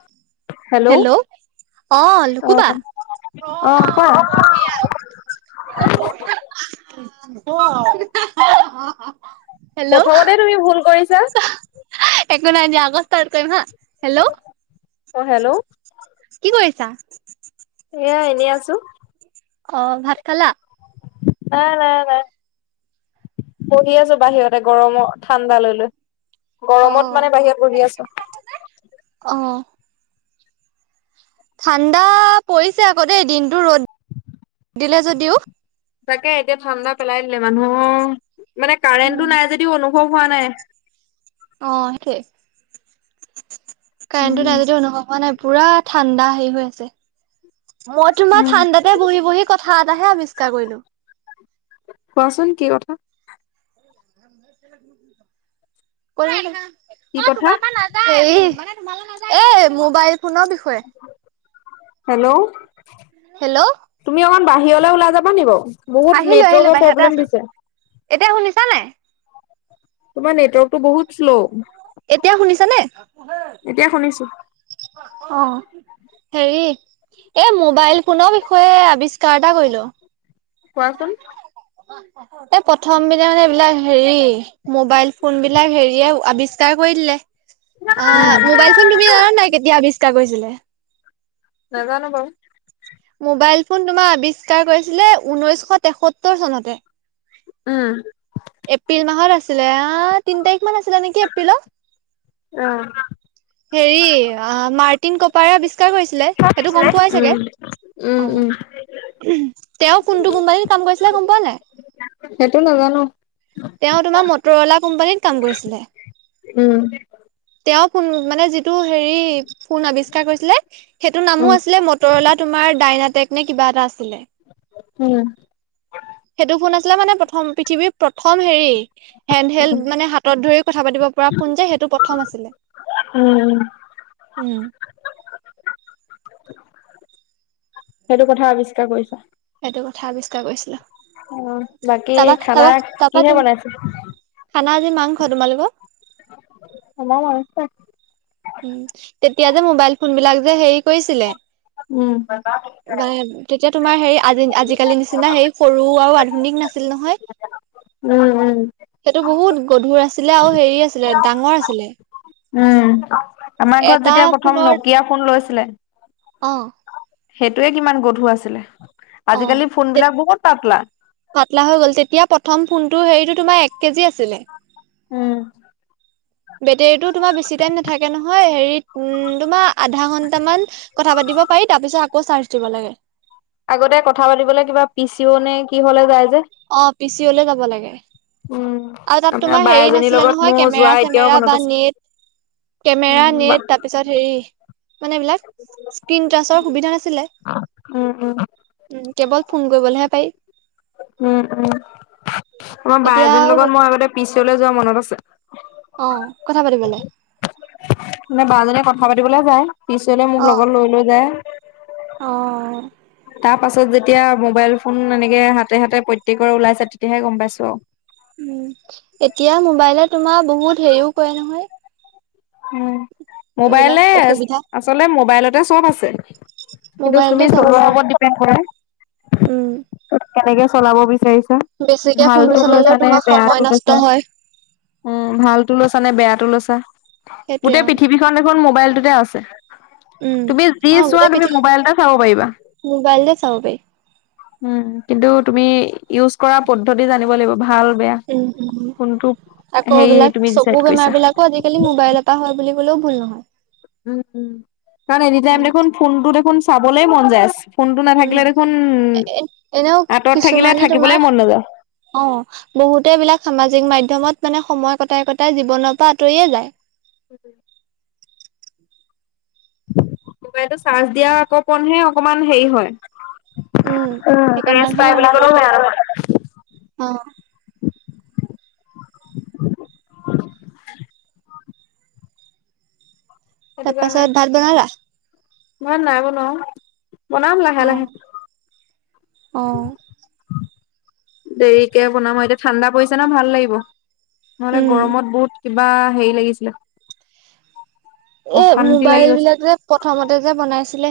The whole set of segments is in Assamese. [unintelligible] হেল্ল' অহ, লুকু বা। অ কোৱা [unintelligible] [unintelligible] প্ৰথমতে তুমি ভুল কৰিছা। একো নাই আকৌ ষ্টাৰ্ট‌ হা। হেল্ল'। অহ, হেল্ল'। কি কৰিছা? এয়া এনেই আছোঁ। অহ, ভাত খালা? নাই, নাই, নাই। বহি আছোঁ বাহিৰতে গৰমত ঠাণ্ডা লৈ লৈ। অ গৰমত মানে বাহিৰত বহি আছোঁ। অ ঠাণ্ডা পৰিছে আকৌ দেই, দিনতটো ৰ'দ দিলে যদিও। তাকে এতিয়া ঠাণ্ডা পেলাই দিলে মানুহৰ, মানে কাৰেণ্টটো নাই যদিওঁ অনু অনুভৱ হোৱা নাই। অহ, সেইটোৱেই। কাৰেণ্টো উম নাই যদিওঁ অনুভৱ হোৱা নাই। পুৰা ঠাণ্ডা হেৰি হৈ আছে, মই তোমাৰ উম ঠাণ্ডাতে বহি বহি কথা এটাহে আৱিষ্কাৰ কৰিলোঁ। কোৱাচোন কি কথা। কোৱা। কি অহ, কথা তোমাৰ পৰা নাযায়, মানে তোমালে নাযায়। হেৰি এ মোবাইল ফোনৰ বিষয়ে, হেল্ল' হেল্ল'। তুমি অকমান বাহিৰলৈ ওলাই যাবা নি বাৰু, বহুত আহিলো আহিলো নেটৱৰ্কৰ বাহিৰতে প্ৰব্লেম আছো দিছে। এতিয়া শুনিছানে নাই? তোমাৰ নেটৱৰ্কতটো বহুত শ্ল' এতিয়া শুনিছানে? এতিয়া শুনিছোঁ। অহ, হেৰি এ মোবাইল ফোনৰ বিষয়ে আৱিষ্কাৰ এটা কৰিলোঁ। কোৱাচোন? এই প্ৰথম দিনা মানে এইবিলাক হেৰি, মোবাইল ফোনবিলাক হেৰিয়ে আৱিষ্কাৰ কৰি দিলে। অহ, মোবাইল ফোন তুমি উম। জানানে নাই কেতিয়া আৱিষ্কাৰ কৰিছিলে? নাজানোঁ বৰু। মোবাইল ফোন তোমাৰ আৱিষ্কাৰ কৰিছিলে, উঊনৈশ তেসত্তৰ চনতে। উম। এপ্ৰিল মাহত আছিলে, তিন তাৰিখ মান আছিলে নেকি এপ্ৰিলত উম হেৰি মাৰ্টিন কপাৰে আৱিষ্কাৰ কৰিছিলে। সেইটো গম পোৱাই চাগে। উম অ, উম তেওঁ কোনটো কোম্পানীত কাম কৰিছিলে গম পোৱা নাই। সেইটো নাজানো তেওঁ তোমাৰ মটৰৱালা কোম্পানীত কাম কৰিছিলে। উম। তেওঁ মানে যি হেৰি ফুণ আৱিষ্কাৰ কৰিছিলে সেইটো উম নামো আছিলে মটৰলা তোমাৰ ডাইনাটেক নে কি'বা। [unintelligible] আছিলে। উম। সেইটো ফোন আছিলে মানে প্ৰথম পৃথিৱীৰ প্ৰথম হেৰি হেণ্ড, উম হেলড মানে হাতত ধৰি কথা পাতিব পৰা ফোন যে সেইটো প্ৰথম আছিলে। উম, উম। [inaudible] সেইটো কথা আৱিষ্কাৰ কৰিছা। সেইটো কথা আৱিষ্কাৰ কৰিছিলো। অ, বাকী তাৰপা খানা তাৰপা তাৰপা কিহে তুম বনাইছো? খানা আজি মাংস, তোমালোকৰ? আমাৰ মনছে। উ, তেতিয়া যে মোবাইল ফোন বিলাক যে হেৰি কৰিছিলে। উম। বা, তেতিয়া তোমাৰ হেৰি আজি, আজিকালি নিচিনা হেই সৰু, আৰু আধুনিক নাছিল, নহয়। উম উম সেইটো বহুত গধুৰ আছিলে আৰু হেৰি আছিলে, ডাঙৰ আছিলে। উম, আমাৰ ঘৰত এটা যেতিয়া প্ৰথম ফোনৰ নকিয়া ফোন লৈছিলে। অ সেইটয়ে কিমান গধু আছিলে, অ আজিকালি ফোন বিলাক বহুত পাতলা। পাতলা হৈ গ'ল তেতিয়া প্ৰথম ফোনটোৰ হেৰিটো তোমাৰ এক কেজি আছিলে। উম। [unintelligible] দি'ব পাৰিকৌ চাৰ দি'ব লাগ আগতে কথা পাতিবলে কিবা পিচিও নে কি হলে যায়। যে অ, পিচি অলে যাব লাগে। উম, আৰু তাত আমাৰ তোমাৰ বা হেৰি এজনীৰ নাছিলে লগত নহয়, মোৰ কেমেৰা, যোৱা এতিয়াও চেমেৰা মনত বা আছে। নেট। কেমেৰা, উম, বা নেট তাৰপিছত হেৰি মানে এই বিলাক স্কন টাচৰ সুবিধা নাছিলে। উম, কেৱল ফোন কৰিবলৈহে পাৰি। উম, উম। আমাৰ ব, বা, এতিয়া এজননৰ আৰু লগত মই এব পিছলে যোৱা মনত আছে। অ, কথা পাতিবলৈ। বলৈ যায় পিছনে মোক লগত লৈ, লৈ, যায়। অ'। তাৰ পাছত যেতিয়া মোবাইল ফোন এনেকে হাতে, হাতে প্ৰত্যেকৰে ওলাইছে, তেতিয়াহে গম পাইছো অ'। উ, এতিয়া মোবাইলে তোমাৰ বহুত হেৰিও কৰে নহয়। উ, এইবিলাক মোবাইলে অসুবিধা আচলতে মোবাইলতে চ'ব আছে। কিন্তু তুমি মোবাইলতে চ'ব আছে অ, ওপৰত ডপেণ্ড কৰা। উম। কেনেকে চলাব বিচাৰিছা বেছিকে ফোনটো ভালতো চলালেও লৈছে, নে, তোমাৰ সময় বেয়াতটো নষ্ট লৈছে। হয় উম, ভালতো লৈছা নে, বেয়াতো লৈছা, সেইটোৱে গোটেই অ, পৃথিৱীখন দেখখন মোবাইলটোতে আছে। উম, তুমি যি অ, চোৱা গোটেই তুমি পৃথিৱী মোবাইলটা চাব পাৰিবা। মোবাইলতে চাব পাৰি উম, কিন্তু তুমি ইউজ কৰা পদ্ধতি জানিব লাগিব। ভাল বেয়া উম উম, কোনটো আকৌ হেৰি এইবিলাক তুমি ডিচাইড চকুৰ বেমাৰ কৰিছা বিলাকো আজিকালি মোবাইলৰ পৰা হয় বুলি ক'লেওঁ ভুল নহয়। উম উম, কাৰণ এনিটাইম উম, দেখোন, ফোনটো দেখোন চাবলৈ মন যায় আছে। উম, এনেও আঁতৰত থাকিলে কিছুমানে থাকিবলে তোমাৰ মন নাযায় অ', বহুতেই এইবিলাক সামাজিক মাধ্যমত মানে সময় কটাই কটাই জীৱনৰ পৰা আঁতৰিয়েই যায়। উম। মোবাইলটো চাৰ্জ দিয়া আকৌ পৰহে অকমান হেৰি হয়। উম, সেইকণ ৰেষ্ট দাঙহে নাই মানে বুলি ৰৈ ক'লেও থাকে বেয়া নহয়। [inaudible] অ, তাৰপাছত, ভাত বনালা? মই নাই বনোৱা অ', বনাম লাহে লাহে। অহ। দেৰিকে বনাম আৰু, এতিয়া ঠাণ্ডা পৰিছে ন' ভাল লাগিব, নহ'লে উম, গৰমত বহুত কিবা হেৰি লাগিছিলে। এই অশান্তি লাগি মোবাইল গৈছে বিলাক যে, প্ৰথমতে যে বনাইছিলে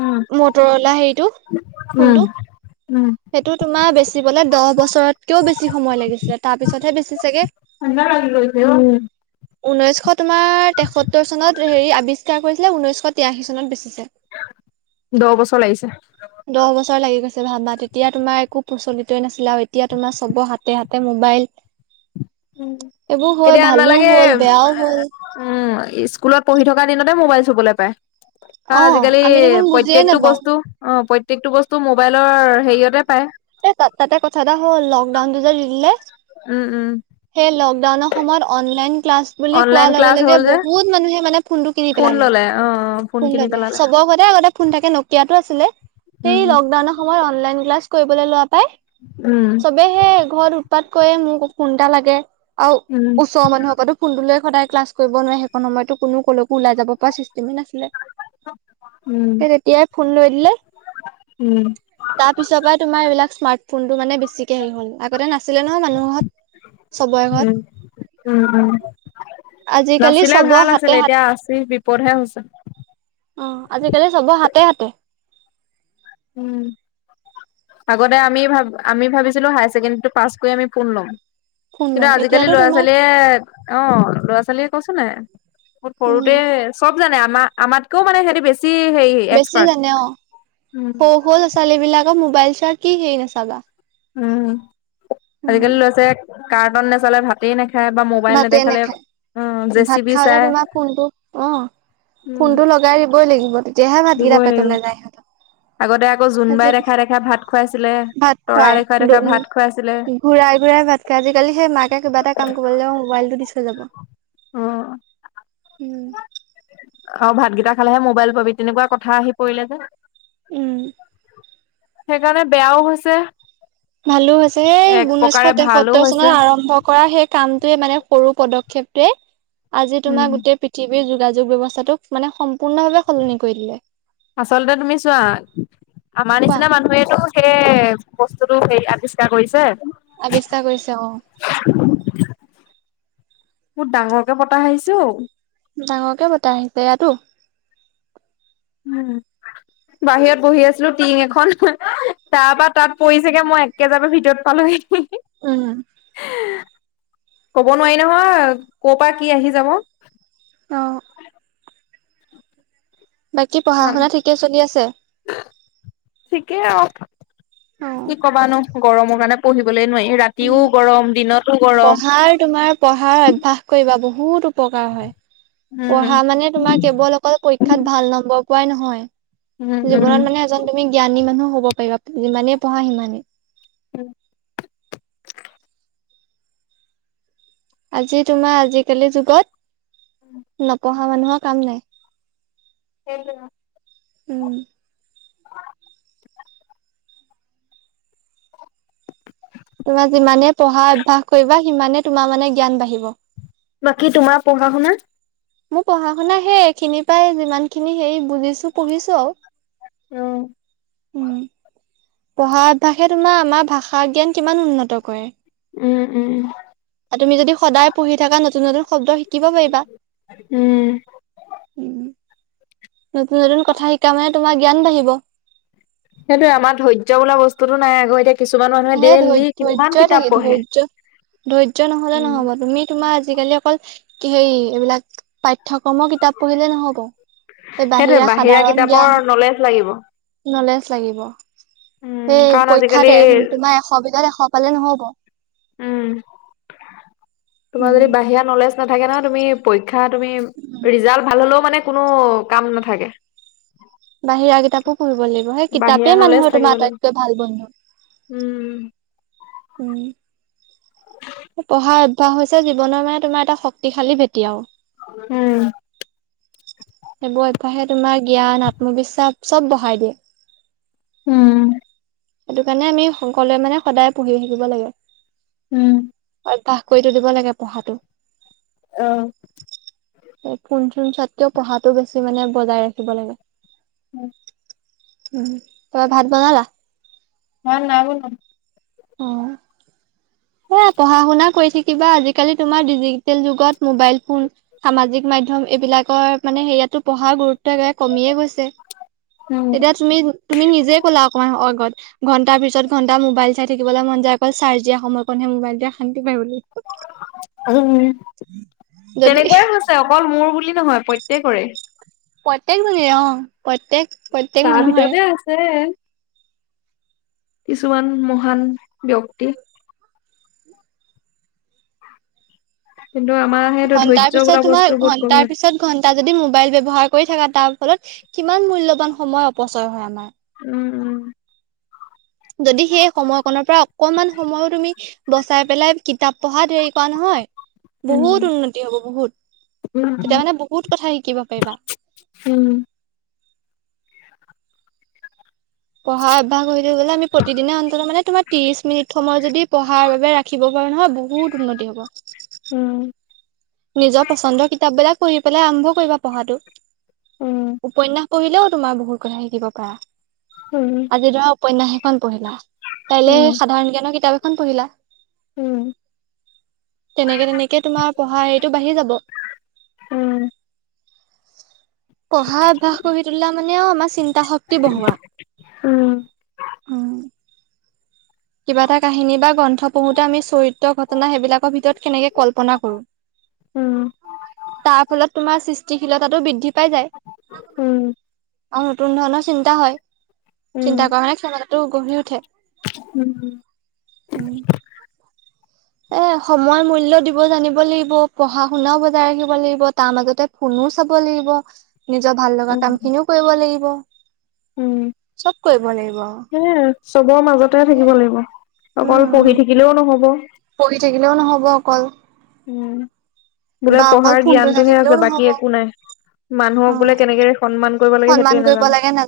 উম মটৰলা হেৰিটো, উম ফোনটো। উম সেইটো তোমাৰ বেচিবলে দহ বছৰতকেও বেছি সময় লাগিছিলে, তাৰ পিছতহে বেছিছেগে। [unintelligible] হৈছে অ', উম। ঊনৈছশ তোমাৰ তেসত্তৰ চনত হেৰি আৱিষ্কাৰ কৰিছিলে, ঊনৈছশ তিৰাশী চনত বেছিছে। দহ বছৰ লাগিছে দহ বছৰ লাগি গৈছে, ভাবা। তেতিয়া তোমাৰ একো প্ৰচলিতই নাছিলে আৰু এতিয়া তোমাৰ চবৰ হাতে হাতে মোবাইল। এইবোৰ হৈ এতিয়া ভালো নালাগে হ'ল, বেয়াও হ'ল। উম স্কুলত পঢ়ি থকা দিনতেই মোবাইল চুবলৈ পায়। কাৰণ অ', আজিকালি আমি দেখোন বুজিয়ে প্ৰত্যেকটো নাপাওঁ বস্তু অ' প্ৰত প্ৰত্যেকটো বস্তু, মোবাইলৰ হেৰিয়তে পায়। এ তাত, তাতেই কথা এটা হ'ল, লকডাউনটো যে দি দিলে উম উম সেই লকডাউনৰ সময়ত অনলাইন ক্লাছ বুলি কোৱাৰ অনলাইন লগে ক্লাছ লগে, হ'ল যে বহুত মানুহে মানে ফোনটো কিনি ফোন পেলালে। ললে অ অ ফোন কিনি ল'লে, পেলালে চবৰ ঘৰতে আগতে ফোন থাকে, ন কিয়াটো আছিলে, সেই উম লকডাউনৰ সময়ত অনলাইন ক্লাছ কৰিবলৈ লোৱা পাই, উম চবেই সেই ঘৰত উৎপাত কৰে মোক ফোন এটা লাগে আৰু উম ওচৰ মানুহৰ ঘৰতো ফোনটোলৈ সদায় ক্লাছ কৰিব নোৱাৰে, সেইকন সময়ততো কোনো ক'লেকো ওলাই যাব পৰা চি মেই নাছিলে, উম সেই তেতিয়াই ফোন লৈ দিলে। উম তাৰপিছৰ পৰাই তোমাৰ এইবিলাক স্মাৰ্ট ফোনটো মানে বেছি কে আহি গ'ল, আগতে নাছিলে নহয় মানুহৰ ঘৰত, চবৰে ঘৰত। আজিকালি নাচিলে চবৰ ভাল হাতে আছিলে, হাত এতিয়া আছিল বিপদহে হৈছে। অ', আজিকালি চবৰ হাতে হাতে। উম। আগতে আমি ভা, আমি ভাবিছিলোঁ হায়াৰ ছেকেণ্ডৰীতো পাছ কৰি, আমি ফোন ল'ম। ফোন কিন্তু ল'ম আজিকালি এতিয়াতো ল'ৰা তোমাক ছোৱালীয়ে, অ', ল'ৰা ছোৱালীয়ে কৈছোনে নাই। বহুত উম সৰুতেই চব জানে, আমাৰ আমাতকেও মানে সিহঁতি বেছি যি হেৰি বেছি এক্সপাৰ্ট। জানে অ সৰু সৰু' ল'ৰা ছোৱালীবলাকৰ মোবাইল চোৱাৰ কি হেৰি নাচাবা। উম, উম আজিকালি ল'ৰা ছোৱালীয়ে কাৰ্টন নেচালে ভাতেই নেখ খাই বা মোবাইল ভাতে নেদেখালে নেখায় জে ভাত চি বি খাওঁতে চাই। তোমাৰ ফোনটো অ উম, ফোনটো লগাই দিবই লাগিব, তেতিয়াহে ভাতকেইটা দিবই লাগিব। পেটলৈ যাই সিহঁতৰ। আগতে আকৌ আজি জোনবাই দেখুৱাই দেখুৱাই ভাত খুৱাইছিলে, ভাত তৰা দেখুৱাই দেখুৱাই ভাত খুৱাইছিলে। প্ৰাই বোৰে ভাত খাই, আজিকালি সেই মাকে কিবা এটা কাম কৰি বলে মবাইলটো দি থৈ যাব। অ' উম। অ, ভাতকেইটা খালেহে মোবাইল পাবি তেনেকুৱা কথা আহি পৰিলে যে। উম। সেইকাৰণে বেয়াও হৈছে। ভালো হৈছে, এই এক উঊনৈশ প্ৰকাৰে ভালো তেসত্তৰ হৈছে চনত আৰম্ভ কৰা সেই কামটোৱে মানে সৰু পদক্ষেপটোৱে আজি উম তোমাৰ গোটেই পৃথিৱী যোগাযোগ ব্যৱস্থোক মানে সম্পূৰ্ণভাৱে সলনি কৰি দিলে। আচলতে তুমি চোৱা আমাৰ কোৱা নিচিনা মানুহেতটো সেই বস্তুতটো সে আৱিষ্কাৰ কৰিছে। আৱিচা কৰিছো অ'। বহুত ডাঙৰকে পতা আহিছো। ডাঙৰকে বতাহ আহিছে ইয়াতো। উম বাহিৰত বহি আছিলো টিং এখন তাৰপা তাত পৰিছেগে মই একে যাব ভিতৰত পালোহে। উম। কব নোৱাৰি নহয়, ক, পৰা কি আহি যাব। অ'। বাকী পঢ়া, শুনা ঠিকে চলি আছে। ঠিকেই আৰু অ কি কবানো গৰমৰ কাৰণে পঢ়িব উম, গৰম পঢ়াৰ তোমাৰ পঢ়াৰ অভ্যাস কৰিবা বহুত। বহুত উপকাৰ হয় উম পঢ়া মানে, তোমাৰ কেৱল অকল পৰীক্ষাত ভাল নম্বৰ পোৱাই উম নহয়। উম জীৱনত মানে এজন তুমি জ্ঞানী মানুহ হ'ব পাৰিবা যিমানেই পঢ়া সিমানেই। উম। আজি তোমাৰ আজিকালি যুগত নপঢ়া অহা মানুহৰ কাম নাই। সেইটো। উম। তোমাৰ যিমানে পঢ়া অভ্যয়াস কৰিবা। সিমানে তোমাৰ মানে জ্ঞান বাঢ়িব। বাকী তোমাৰ পঢ়া, শুনা মোৰ পঢ়া, শুনা সেই এইখিনি পাই। যিমান খিনি হেৰি বুজিছো পঢ়িছো আৰু। উম। উম, পঢ়া অভ্যাসে তোমাৰ আমাৰ ভাষা জ্ঞান কিমান উন্নত কৰে। উম উম আৰু তুমি যদি সদায় পঢ়ি থকা নতুন, নতুন শব্দ, শি শিকিব পাৰিবা, উম উম। নতুন, নতুন কথা শিকা মানে তোমাৰ জ্ঞান বাঢ়িব। সেইটোয়ে আমাৰ ধৈৰ্য বোলা বস্তুটো নাই আকৌ এতিয়া। কিছুমান মানুহে এ, ধৈ, ডেইলি ধ্যয়ই কিমান কিতাপ থাকি পঢ়ে। ধৈৰ্য, ধৈৰ্যয় নহলে উম, নহ'ব তুমি, তোমাৰ আজিকালি অকল কি হে এইবিলাক পাঠ্যয়ক্ৰমৰ কিতাপ পঢ়িলে নহ'ব। সেইটোৱে বাহিৰা সাধাৰণ কিতাপৰ জ্ঞান। নলেজ লাগিব। নলেজ লাগিব, উম, সেই কাৰণ আজিকালি পৰীক্ষাত এ, তোমাৰ এশ ভিতাৰ, এশ পালে নহব। উম, তোমাৰ যদি বাহিৰা নলেজ নাথাকে না তুমি শিক্ষা তুমি ৰিজাল্ট ভাল হলেও মানে কোনো কাম নাথাকে। বাহিৰা কিতাপো পঢ়িব লাগিব। সেই বাহিৰা কিতাপেই নলেজ মানুহৰ তোমাৰ থাকিব লাগিব। আটাইতকৈ ভাল বন্ধু। উম, উম। পঢ়াৰ অভ্যয়াস হৈছে, জীৱনৰ মানে তোমাৰ এটা শক্তিশালী ভেটি আৰু উম, এইবোৰ, এপাহে তোমাৰ জ্ঞান আত্মবিশ্বাস চ'ব বঢ়াই দিয়ে। উম। সেইটো কাৰণে আমি সকলোৱে মানে সদায় পঢ়ি থাকিব লাগে। উম। অভ্যুবাস কৰিতো দি'ব লাগে পঢ়াটো। আহ। এই কোন চোন [unintelligible] পঢ়াটো বেছি মানে বজাই ৰাখিব লাগে। উম। উম তোমাৰ ভাত বনালা? মই নাই বনোৱা অ এ পঢ়া শুনা কৰি থাকিবা আজিকালি তোমাৰ ডিজ ডিজিটেল যোগত মোবাইল ফোন, সামাজিক মাধ্যম এইবিলাক [unintelligible] মানে সেয়াতো পঢ়াৰ গুৰুত্ব কমিয়ে গৈছে। উম, তেতিয়া তুমি, তুমি নিজেই ক'লা অকণমান আগত। ঘণ্টাৰ পিছত ঘণ্টা মোবাইল চাই থাকিবলৈ মন যায় অকল চাৰ্জ দিয়া সময়কণহে মোবাইলটোৱে পায় বুলি। উম, যদি তেনেকুৱাই হৈছে অকল মোৰ বুলি নহয় প্ৰত্যেক তে কৰে। প্ৰত্যেক ভাগে অ, প্ৰত্যেক প্ৰত্যেক তাৰ মানুহৰে ভিতৰতে আছে। কিছুমান মহান ব্যক্তি। কিন্তু আমাৰ সেইটো ঘন্টাৰ ধৈৰ্য পিছত বোলা বস্তু তোমাৰ, বহুত ঘন্টা কমি আছে পিছত ঘন্টা যদি মোবাইল কৰি থাকা তাৰ ফলত কিমান মূল্যৱান সময় অপচয় হয় আমাৰ। উম, উম। যদি সেই সময়কণৰ পৰা অকণমান সময়ো তুমি বচাই পেলাই কিতাপ পঢ়া ধৰি থোৱা নহয়, উম বহুত উন্নতি হ'ব বহুত। উম তেতিয়া মানে বহুত কথা শিকিব পাৰিবা। পঢ়া অভ্যাস হৈ হৈ গ'লে আমি প্ৰতিদিনে অন্তত মানে তোমাৰ ত্ৰিশ মিনিট সময় যদি পঢ়াৰ বাবে ৰাখিব পাৰো নহয় বহুত উন্নতি। হ'ব। উম নিজৰ পচন্দৰ কিতাপ বিলাক পঢ়ি পেলাই আৰম্ভ কৰিবা পঢ়াটো উম উপন্যাস পঢ়িলেও তোমাৰ বহুত কথা শিকিব পাৰা উম আজি তোমাৰ উপন্যাস এখন পঢ়িলা, কাইলৈ উম সাধাৰণ জ্ঞানৰ কিতাপ এখন পঢ়িলা। উম উম তেনেকে তেনেকে তোমাৰ পঢ়া হেৰি যাব। উম পঢ়া অভ্যাস কৰি তোলা মানেও আমাৰ চিন্তা শক্তি বঢ়োৱা। উম উম'। উম কিবা এটা কাহিনী বা গ্ৰন্থ পঢ়োঁতে আমি চৰিত্ৰ ঘটনা সেইবিলাকৰ ভিতৰত কেনেকে কল্পনা কৰোঁ, তাৰ ফলত তোমাৰ সৃষ্টিশীলতাটো বৃদ্ধি পাই যায়। উম আৰু নতুন ধৰণৰ চিন্তা হয়, চিন্তা কৰা মানে ক্ষমতাটো গঢ়ি উঠে। উম, উম। উম। এ সময় মূল্য দিব জানিব লাগিব, পঢ়া শুনাওঁ বজাই ৰাখিব লাগিব তাৰ মাজতে ফোনো চাব লাগিব। নিজৰ ভাল লগা উম কাম খিনিও কৰিব লাগিব। উম, চব কৰিব লাগিব আৰু সেইয়ে আৰু চবৰ মাজতে থাকিব লাগিব। উম অকল উম পঢ়ি থাকিলেওঁ নহ'ব। পঢ়ি থাকিলেও নহব অকল। উম। বোলে বা অকল পঢ়াৰ ফোনটো চাই জ্ঞানটোহে থাকিলেও আছে নহব বাকী একো নাই অ মানুহক বোলে কেনেকে সন্মান কৰিব লাগে সন্মান সেইটোয়ে কৰিব নাজানে। লাগে নাজ